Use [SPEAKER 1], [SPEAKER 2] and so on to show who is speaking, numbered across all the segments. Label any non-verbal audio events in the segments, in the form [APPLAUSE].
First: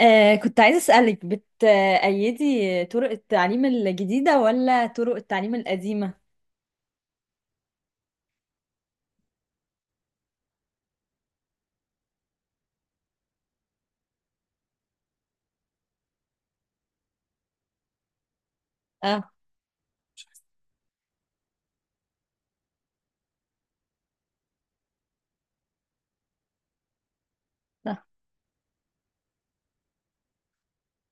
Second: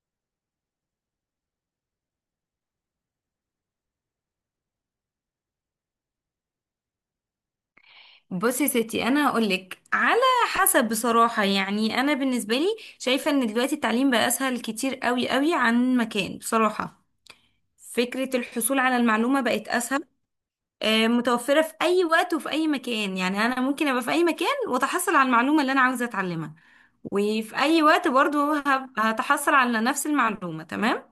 [SPEAKER 1] كنت عايزة أسألك بتأيدي طرق التعليم الجديدة ولا طرق التعليم القديمة؟
[SPEAKER 2] بصي يا ستي، انا هقولك على حسب. بصراحه يعني انا بالنسبه لي شايفه ان دلوقتي التعليم بقى اسهل كتير قوي قوي عن مكان، بصراحه. فكره الحصول على
[SPEAKER 1] اه،
[SPEAKER 2] المعلومه بقت اسهل، متوفره في اي وقت وفي اي مكان. يعني انا ممكن ابقى في اي مكان واتحصل على المعلومه اللي انا عاوزه اتعلمها، وفي اي
[SPEAKER 1] صح،
[SPEAKER 2] وقت برضو هتحصل على نفس المعلومه. تمام.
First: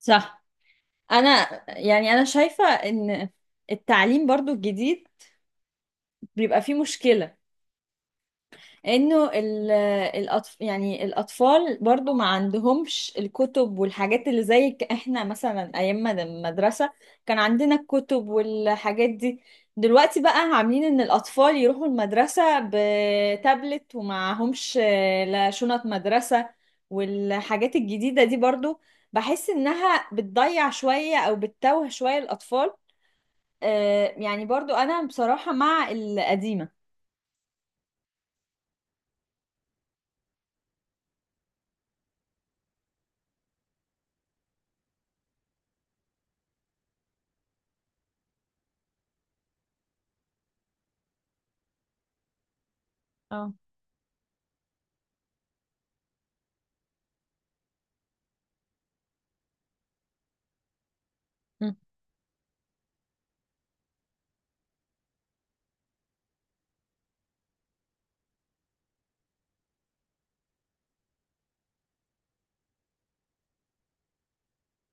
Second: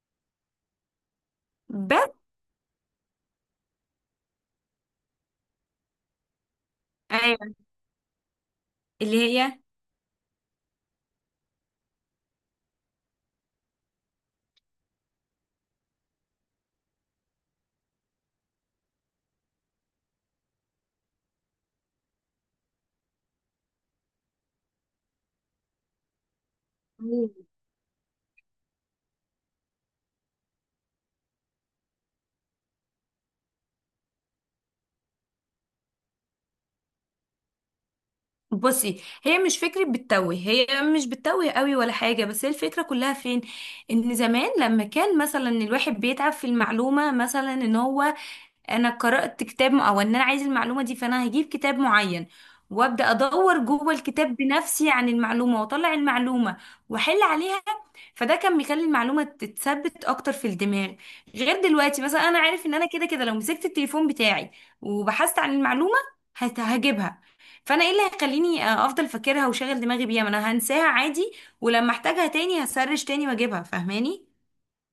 [SPEAKER 1] صح. أنا يعني
[SPEAKER 2] بس
[SPEAKER 1] أنا شايفة إن التعليم برضو الجديد بيبقى فيه مشكلة
[SPEAKER 2] ايوه.
[SPEAKER 1] انه
[SPEAKER 2] اللي
[SPEAKER 1] يعني الاطفال برضو ما عندهمش الكتب والحاجات اللي زي احنا مثلا ايام ما المدرسة كان عندنا الكتب والحاجات دي. دلوقتي بقى عاملين ان الاطفال يروحوا المدرسة بتابلت ومعهمش لا شنط مدرسة
[SPEAKER 2] هي
[SPEAKER 1] والحاجات الجديدة دي، برضو بحس انها بتضيع شوية او بتتوه شوية الاطفال. يعني برضو انا بصراحة مع القديمة.
[SPEAKER 2] بصي هي مش فكرة بتتوه. هي مش بتتوه قوي ولا حاجة، بس هي الفكرة كلها فين؟ ان زمان لما كان مثلا الواحد بيتعب في المعلومة، مثلا ان هو انا قرأت كتاب او ان انا عايز المعلومة دي، فانا هجيب كتاب معين وابدا
[SPEAKER 1] اه،
[SPEAKER 2] ادور جوه الكتاب بنفسي عن المعلومة واطلع المعلومة واحل عليها. فده كان بيخلي المعلومة تتثبت اكتر في الدماغ، غير دلوقتي. مثلا انا عارف ان انا كده كده لو مسكت التليفون بتاعي وبحثت عن المعلومة هجيبها. فانا ايه اللي هيخليني افضل فاكرها وشغل دماغي بيها؟ ما انا هنساها عادي، ولما احتاجها تاني هسرش تاني واجيبها. فاهماني؟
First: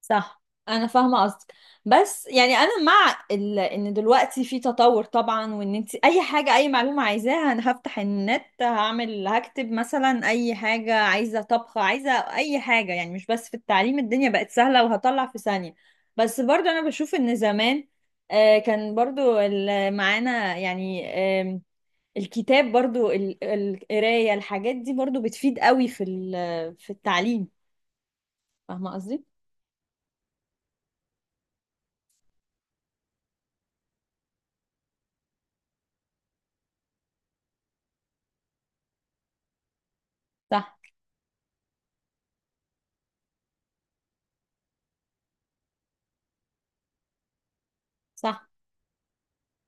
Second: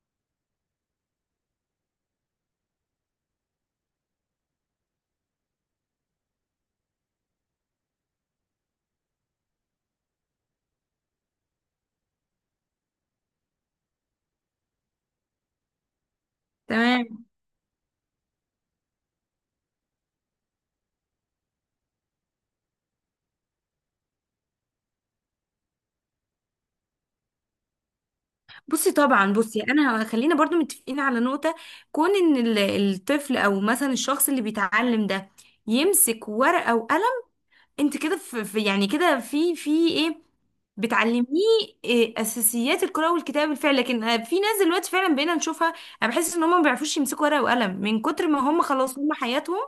[SPEAKER 1] صح، انا فاهمه قصدك. بس يعني انا مع ان دلوقتي في تطور طبعا، وان انت اي حاجه اي معلومه عايزاها انا هفتح النت هعمل هكتب مثلا اي حاجه، عايزه طبخ، عايزه اي حاجه، يعني مش بس في التعليم الدنيا بقت سهله وهطلع في ثانيه. بس برضو انا بشوف
[SPEAKER 2] تمام.
[SPEAKER 1] ان زمان كان برضو معانا يعني، آم، الكتاب برضو القرايه الحاجات دي برضو بتفيد قوي في في التعليم، فاهمه
[SPEAKER 2] بصي
[SPEAKER 1] قصدي؟
[SPEAKER 2] طبعا، بصي انا خلينا برضو متفقين على نقطة. كون ان الطفل او مثلا الشخص اللي بيتعلم ده يمسك ورقة وقلم، انت كده يعني كده في ايه
[SPEAKER 1] صح،
[SPEAKER 2] بتعلميه. إيه اساسيات القراءة والكتابة بالفعل، لكن في ناس دلوقتي فعلا بقينا نشوفها، انا بحس ان هم ما بيعرفوش يمسكوا ورقة وقلم من كتر ما
[SPEAKER 1] صح،
[SPEAKER 2] هم خلاص هم حياتهم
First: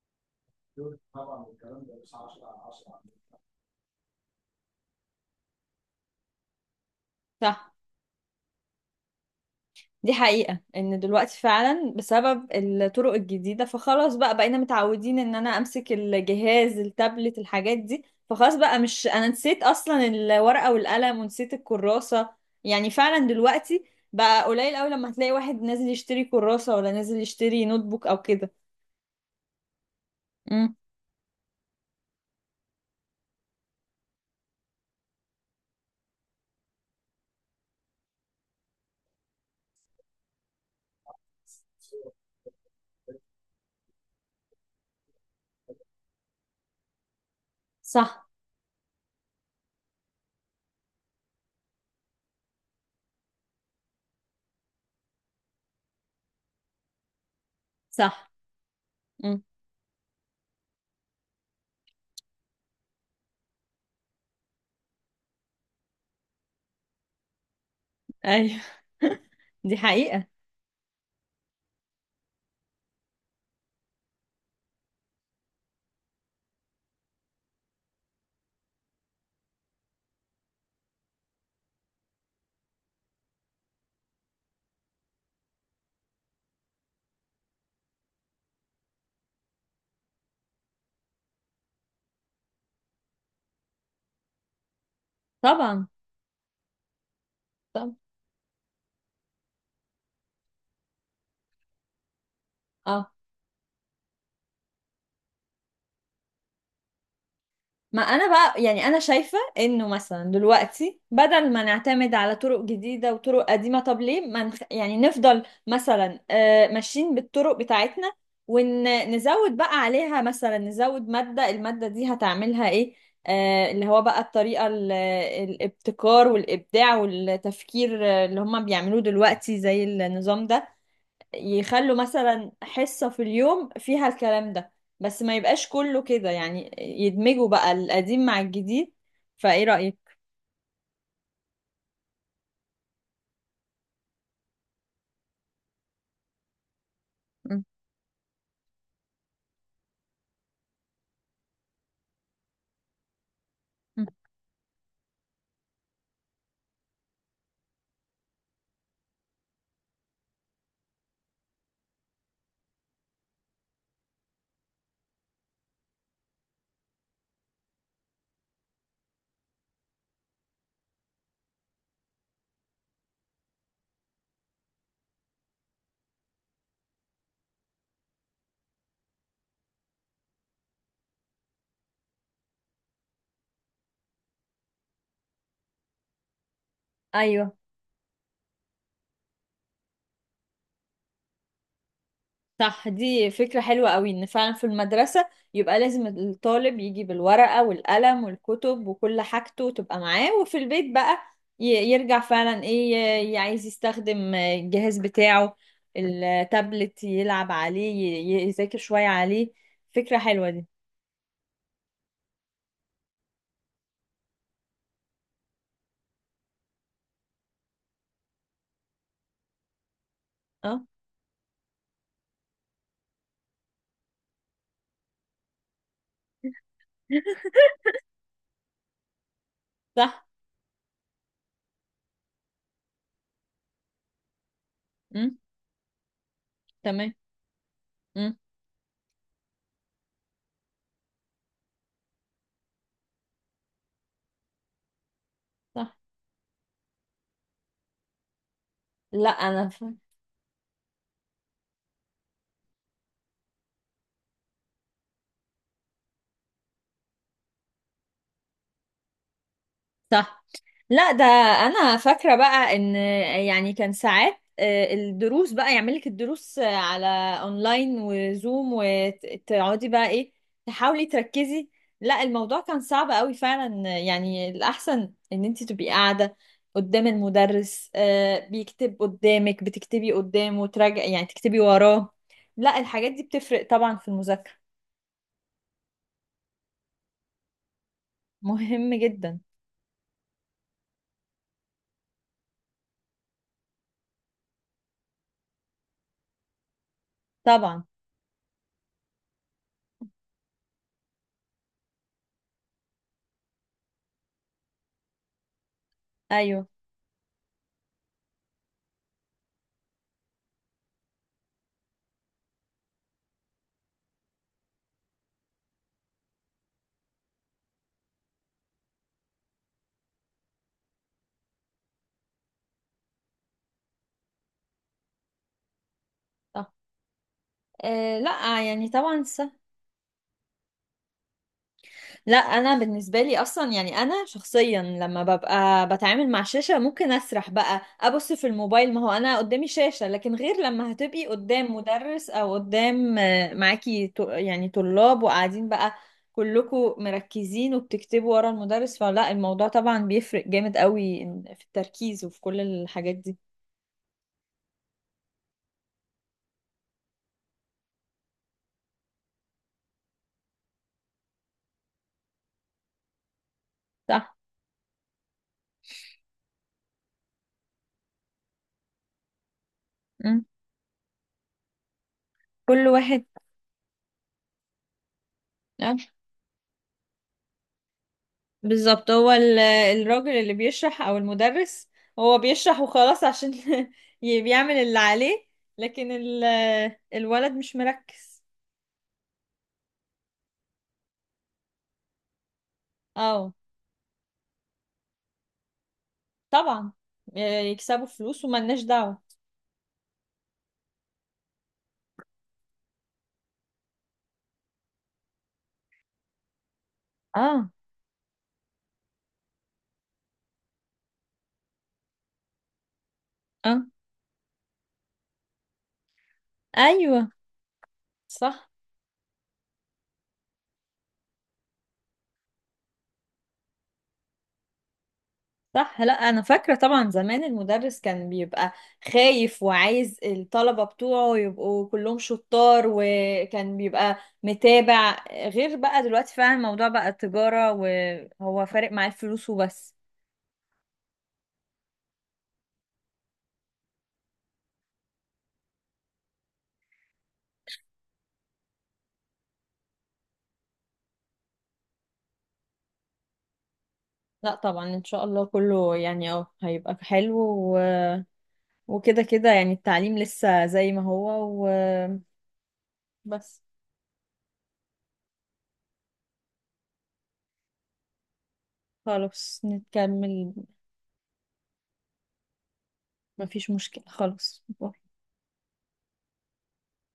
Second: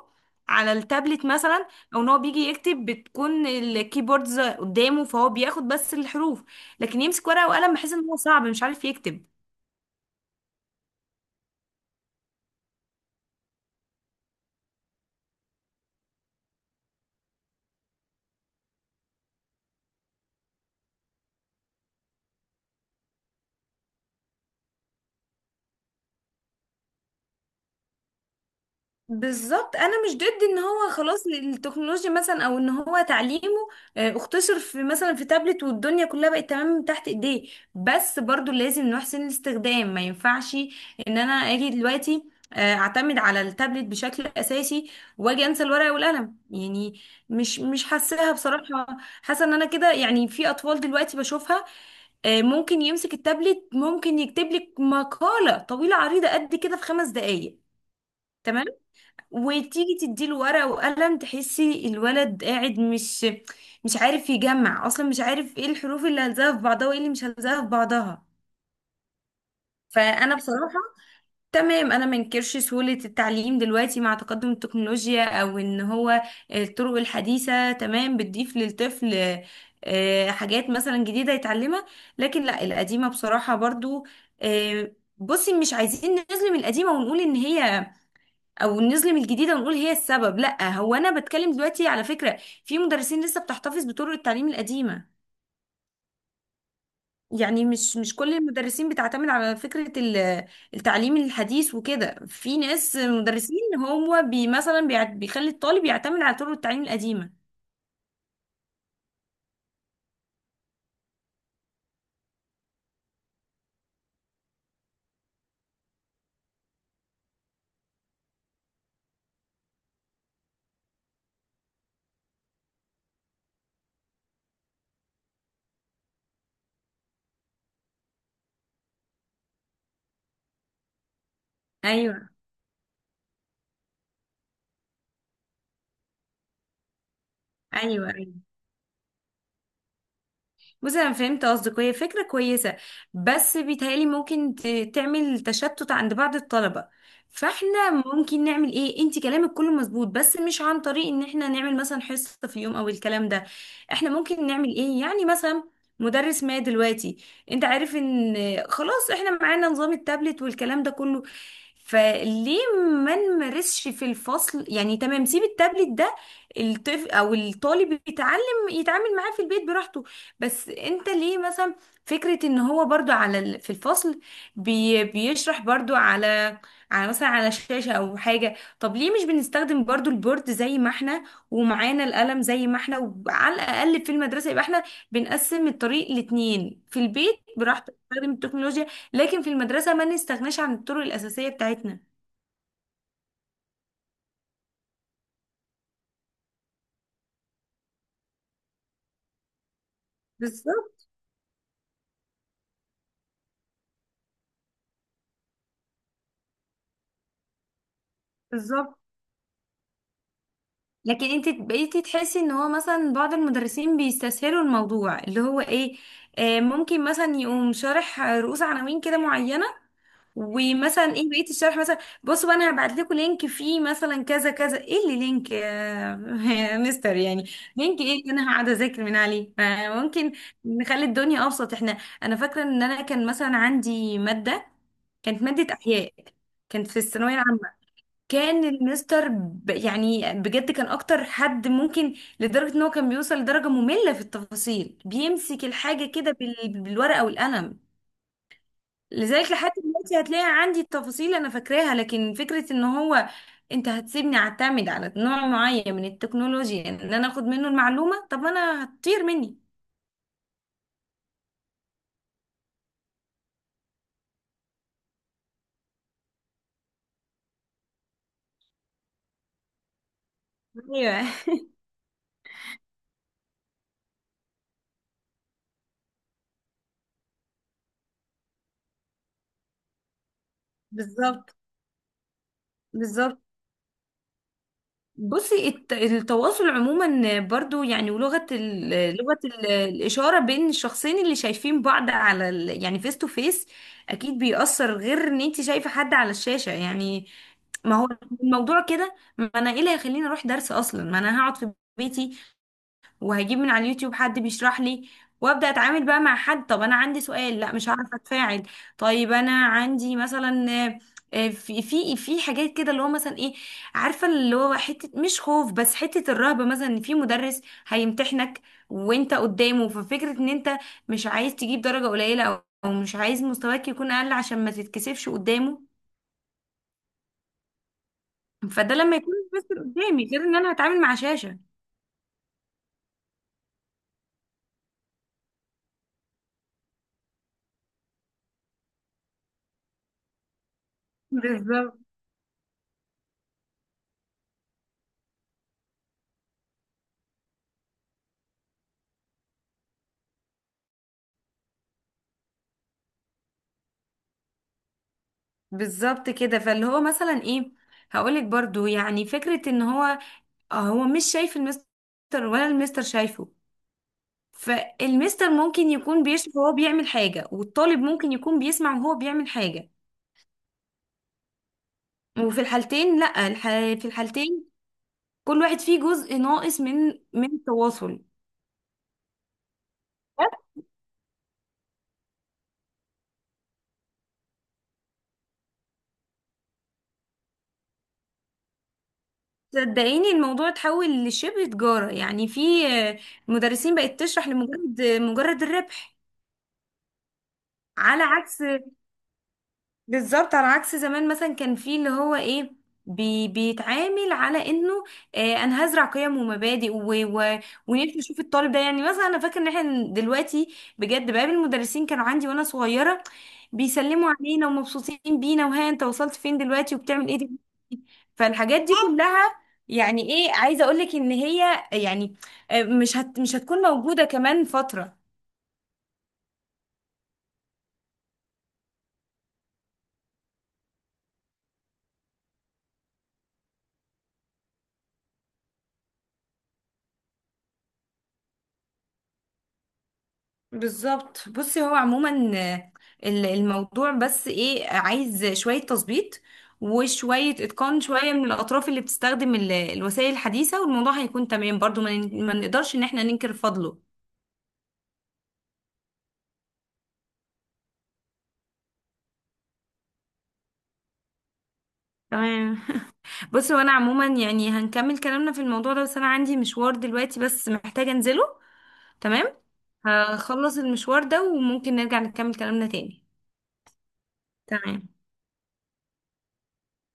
[SPEAKER 2] على التابلت مثلا، او ان هو بيجي يكتب بتكون الكيبوردز قدامه فهو بياخد بس الحروف، لكن يمسك ورقة
[SPEAKER 1] صح.
[SPEAKER 2] وقلم بحس ان هو صعب، مش عارف يكتب.
[SPEAKER 1] دي حقيقة ان دلوقتي فعلا بسبب الطرق الجديدة فخلاص بقى بقينا متعودين ان انا امسك الجهاز التابلت الحاجات دي، فخلاص بقى مش، انا نسيت اصلا الورقة والقلم ونسيت الكراسة. يعني فعلا دلوقتي بقى قليل قوي لما هتلاقي واحد نازل يشتري كراسة ولا نازل يشتري نوت بوك او كده.
[SPEAKER 2] بالظبط، انا مش ضد ان
[SPEAKER 1] امم.
[SPEAKER 2] هو خلاص التكنولوجيا مثلا، او ان هو تعليمه اختصر في مثلا في تابلت والدنيا كلها بقت تمام من تحت ايديه، بس برضو لازم نحسن الاستخدام. ما ينفعش ان انا اجي دلوقتي اعتمد على التابلت بشكل اساسي واجي انسى الورقه والقلم، يعني مش
[SPEAKER 1] صح.
[SPEAKER 2] حاساها بصراحه. حاسه ان انا كده، يعني في اطفال دلوقتي بشوفها ممكن يمسك التابلت، ممكن يكتب لك مقاله طويله عريضه قد كده في 5 دقائق،
[SPEAKER 1] صح. امم.
[SPEAKER 2] وتيجي تديله ورقة وقلم تحسي الولد قاعد، مش عارف يجمع اصلا، مش عارف ايه الحروف اللي هلزقها في بعضها وايه اللي مش هلزقها في بعضها.
[SPEAKER 1] ايوه. [LAUGHS] دي حقيقة.
[SPEAKER 2] فانا بصراحة تمام، انا منكرش سهولة التعليم دلوقتي مع تقدم التكنولوجيا، او ان هو الطرق الحديثة تمام بتضيف للطفل حاجات مثلا جديدة يتعلمها، لكن لا القديمة بصراحة برضو. آه، بصي مش عايزين نظلم القديمة ونقول ان هي، او نظلم الجديده ونقول هي السبب. لا، هو انا بتكلم دلوقتي على فكره في مدرسين لسه بتحتفظ بطرق التعليم القديمه.
[SPEAKER 1] طبعا،
[SPEAKER 2] يعني
[SPEAKER 1] طبعا.
[SPEAKER 2] مش كل المدرسين بتعتمد على فكره التعليم الحديث وكده. في ناس
[SPEAKER 1] اه،
[SPEAKER 2] مدرسين، هو مثلا بيخلي الطالب يعتمد على طرق التعليم القديمه.
[SPEAKER 1] ما انا بقى يعني انا شايفة انه مثلا دلوقتي بدل ما نعتمد على طرق جديدة وطرق قديمة، طب ليه ما نخ... يعني نفضل مثلا ماشيين بالطرق بتاعتنا، ونزود بقى عليها مثلا نزود مادة، المادة دي هتعملها ايه؟ اللي هو بقى الطريقة الابتكار والإبداع والتفكير، اللي هم بيعملوه دلوقتي زي النظام ده. يخلوا
[SPEAKER 2] ايوه،
[SPEAKER 1] مثلا حصة في اليوم فيها الكلام ده، بس ما يبقاش كله كده، يعني يدمجوا بقى
[SPEAKER 2] ايوه.
[SPEAKER 1] القديم مع الجديد. فايه رأيك؟
[SPEAKER 2] بصي انا فهمت قصدك، هي فكره كويسه، بس بيتهيألي ممكن تعمل تشتت عند بعض الطلبه.
[SPEAKER 1] م-
[SPEAKER 2] فاحنا ممكن نعمل ايه؟ انت كلامك كله مظبوط، بس مش عن طريق ان احنا نعمل مثلا حصه في يوم او الكلام ده.
[SPEAKER 1] م.
[SPEAKER 2] احنا ممكن نعمل ايه يعني؟ مثلا مدرس ما دلوقتي، انت عارف ان خلاص احنا معانا نظام التابلت والكلام ده كله، فليه ما نمارسش في الفصل؟ يعني تمام، سيب التابلت ده الطفل او الطالب يتعلم يتعامل معاه في البيت براحته، بس انت ليه مثلا؟ فكرة ان هو برضو على في الفصل بيشرح برضو على مثلا على شاشة او حاجة، طب ليه مش بنستخدم برضو البورد زي ما احنا، ومعانا القلم زي ما احنا؟ وعلى الاقل في المدرسة يبقى احنا بنقسم الطريق لاتنين. في البيت
[SPEAKER 1] ايوه.
[SPEAKER 2] براحتك تستخدم التكنولوجيا، لكن في المدرسة ما نستغناش عن الطرق الأساسية بتاعتنا.
[SPEAKER 1] صح، دي فكرة حلوة قوي ان فعلا في المدرسة يبقى لازم الطالب يجي بالورقة والقلم والكتب وكل حاجته تبقى معاه، وفي البيت
[SPEAKER 2] بالظبط.
[SPEAKER 1] بقى ي- يرجع فعلا ايه، عايز يستخدم الجهاز بتاعه التابلت يلعب عليه، يذاكر
[SPEAKER 2] بالظبط.
[SPEAKER 1] شوية عليه. فكرة حلوة دي.
[SPEAKER 2] لكن انت بقيتي تحسي ان هو مثلا بعض المدرسين بيستسهلوا الموضوع اللي هو ايه. آه ممكن مثلا يقوم شارح رؤوس عناوين كده معينة،
[SPEAKER 1] اه.
[SPEAKER 2] ومثلا ايه بقيت الشرح مثلا بصوا بقى، انا هبعت لكم لينك فيه مثلا كذا كذا. ايه اللي لينك يا [LAUGHS] يا مستر؟ يعني
[SPEAKER 1] [LAUGHS]
[SPEAKER 2] لينك ايه اللي انا هقعد اذاكر من عليه؟
[SPEAKER 1] صح.
[SPEAKER 2] ممكن نخلي الدنيا ابسط. احنا انا فاكرة ان انا كان مثلا عندي مادة،
[SPEAKER 1] امم.
[SPEAKER 2] كانت مادة احياء، كانت في
[SPEAKER 1] تمام.
[SPEAKER 2] الثانوية العامة.
[SPEAKER 1] امم.
[SPEAKER 2] كان المستر يعني بجد كان اكتر حد ممكن، لدرجة ان هو كان بيوصل لدرجة مملة في التفاصيل. بيمسك
[SPEAKER 1] صح.
[SPEAKER 2] الحاجة كده بالورقة والقلم،
[SPEAKER 1] لا،
[SPEAKER 2] لذلك لحد دلوقتي هتلاقي عندي التفاصيل انا فاكراها، لكن فكرة ان هو انت هتسيبني اعتمد على نوع معين من التكنولوجيا ان انا اخد منه المعلومة، طب انا هتطير مني.
[SPEAKER 1] صح. لا، ده انا فاكره بقى ان يعني كان ساعات، الدروس بقى يعمل لك الدروس على اونلاين وزوم، وتقعدي بقى ايه تحاولي
[SPEAKER 2] ايوه [LAUGHS]
[SPEAKER 1] تركزي. لا، الموضوع كان صعب قوي فعلا، يعني الاحسن ان انت تبقي قاعده قدام المدرس، بيكتب قدامك بتكتبي قدامه وتراجعي يعني
[SPEAKER 2] بالظبط.
[SPEAKER 1] تكتبي وراه. لا، الحاجات دي
[SPEAKER 2] بالظبط.
[SPEAKER 1] بتفرق طبعا في المذاكره.
[SPEAKER 2] بصي التواصل عموما برضو يعني، ولغة
[SPEAKER 1] مهم جدا.
[SPEAKER 2] الإشارة بين الشخصين اللي شايفين بعض على يعني فيس تو فيس، أكيد بيأثر، غير إن أنت شايفة حد على الشاشة يعني.
[SPEAKER 1] طبعا.
[SPEAKER 2] ما هو الموضوع كده، ما أنا إيه اللي هيخليني أروح درس أصلا؟ ما أنا هقعد في بيتي وهجيب من على اليوتيوب حد بيشرح لي، وابدا اتعامل بقى مع حد.
[SPEAKER 1] ايوه.
[SPEAKER 2] طب انا عندي سؤال، لا مش هعرف اتفاعل. طيب انا عندي مثلا في حاجات كده اللي هو مثلا ايه، عارفه اللي هو حته مش خوف بس حته الرهبه مثلا. ان في مدرس هيمتحنك وانت قدامه، ففكره ان انت مش عايز تجيب درجه قليله، او أو مش عايز مستواك يكون اقل عشان ما تتكسفش قدامه.
[SPEAKER 1] صح. لا، يعني
[SPEAKER 2] فده لما
[SPEAKER 1] طبعا
[SPEAKER 2] يكون
[SPEAKER 1] صح.
[SPEAKER 2] بس قدامي، غير ان انا هتعامل مع شاشه.
[SPEAKER 1] لا، انا بالنسبه لي اصلا يعني انا شخصيا لما ببقى بتعامل مع شاشه ممكن اسرح بقى ابص في الموبايل، ما هو انا قدامي شاشه، لكن غير لما هتبقي قدام
[SPEAKER 2] بالظبط.
[SPEAKER 1] مدرس او قدام معاكي يعني طلاب، وقاعدين بقى كلكم مركزين وبتكتبوا ورا المدرس، فلا الموضوع طبعا بيفرق جامد قوي في التركيز وفي كل الحاجات دي.
[SPEAKER 2] بالظبط كده. فاللي هو مثلا ايه، هقولك برضو يعني فكرة ان هو هو مش شايف المستر ولا المستر شايفه،
[SPEAKER 1] صح.
[SPEAKER 2] فالمستر ممكن يكون بيشوف وهو بيعمل حاجة، والطالب ممكن يكون بيسمع وهو بيعمل حاجة.
[SPEAKER 1] مم.
[SPEAKER 2] وفي
[SPEAKER 1] كل
[SPEAKER 2] الحالتين
[SPEAKER 1] واحد.
[SPEAKER 2] لا في الحالتين كل واحد
[SPEAKER 1] آه.
[SPEAKER 2] فيه جزء ناقص من التواصل.
[SPEAKER 1] بالظبط، هو الراجل اللي بيشرح او المدرس هو بيشرح وخلاص، عشان [LAUGHS] بيعمل اللي عليه. لكن الولد مش مركز.
[SPEAKER 2] صدقيني الموضوع اتحول لشبه تجارة. يعني في
[SPEAKER 1] اه،
[SPEAKER 2] مدرسين بقت تشرح لمجرد مجرد الربح.
[SPEAKER 1] طبعا. يكسبوا
[SPEAKER 2] على
[SPEAKER 1] فلوس
[SPEAKER 2] عكس،
[SPEAKER 1] وملناش دعوة.
[SPEAKER 2] بالظبط على عكس زمان مثلا كان فيه اللي هو ايه، بيتعامل على انه آه انا هزرع قيم ومبادئ و و
[SPEAKER 1] اه.
[SPEAKER 2] ونفسي اشوف الطالب ده. يعني مثلا انا فاكر ان احنا دلوقتي بجد بقابل المدرسين كانوا عندي وانا صغيره،
[SPEAKER 1] اه.
[SPEAKER 2] بيسلموا علينا ومبسوطين بينا، وها انت وصلت فين دلوقتي وبتعمل
[SPEAKER 1] ايوه.
[SPEAKER 2] ايه دلوقتي.
[SPEAKER 1] صح،
[SPEAKER 2] فالحاجات دي كلها يعني ايه عايزه اقولك ان هي يعني مش هتكون موجوده كمان فتره.
[SPEAKER 1] صح. لا، انا فاكره طبعا زمان المدرس كان بيبقى خايف وعايز الطلبه بتوعه يبقوا كلهم شطار، وكان بيبقى متابع. غير بقى دلوقتي فعلا الموضوع بقى تجاره، وهو فارق معاه الفلوس وبس.
[SPEAKER 2] بالظبط. بصي هو عموما الموضوع بس ايه عايز شوية تظبيط، وشوية اتقان، شوية من الأطراف اللي بتستخدم الوسائل الحديثة، والموضوع هيكون تمام. برضو ما نقدرش ان احنا ننكر فضله.
[SPEAKER 1] لا، طبعا ان شاء الله كله، يعني هيبقى حلو و... وكده كده، يعني التعليم لسه زي ما هو
[SPEAKER 2] تمام.
[SPEAKER 1] وبس.
[SPEAKER 2] بصي وانا عموما يعني هنكمل كلامنا في الموضوع ده، بس انا عندي مشوار دلوقتي بس محتاجة انزله. تمام.
[SPEAKER 1] خلاص نكمل.
[SPEAKER 2] هخلص المشوار ده وممكن نرجع نكمل كلامنا تاني.
[SPEAKER 1] مفيش مشكله خلاص.
[SPEAKER 2] تمام.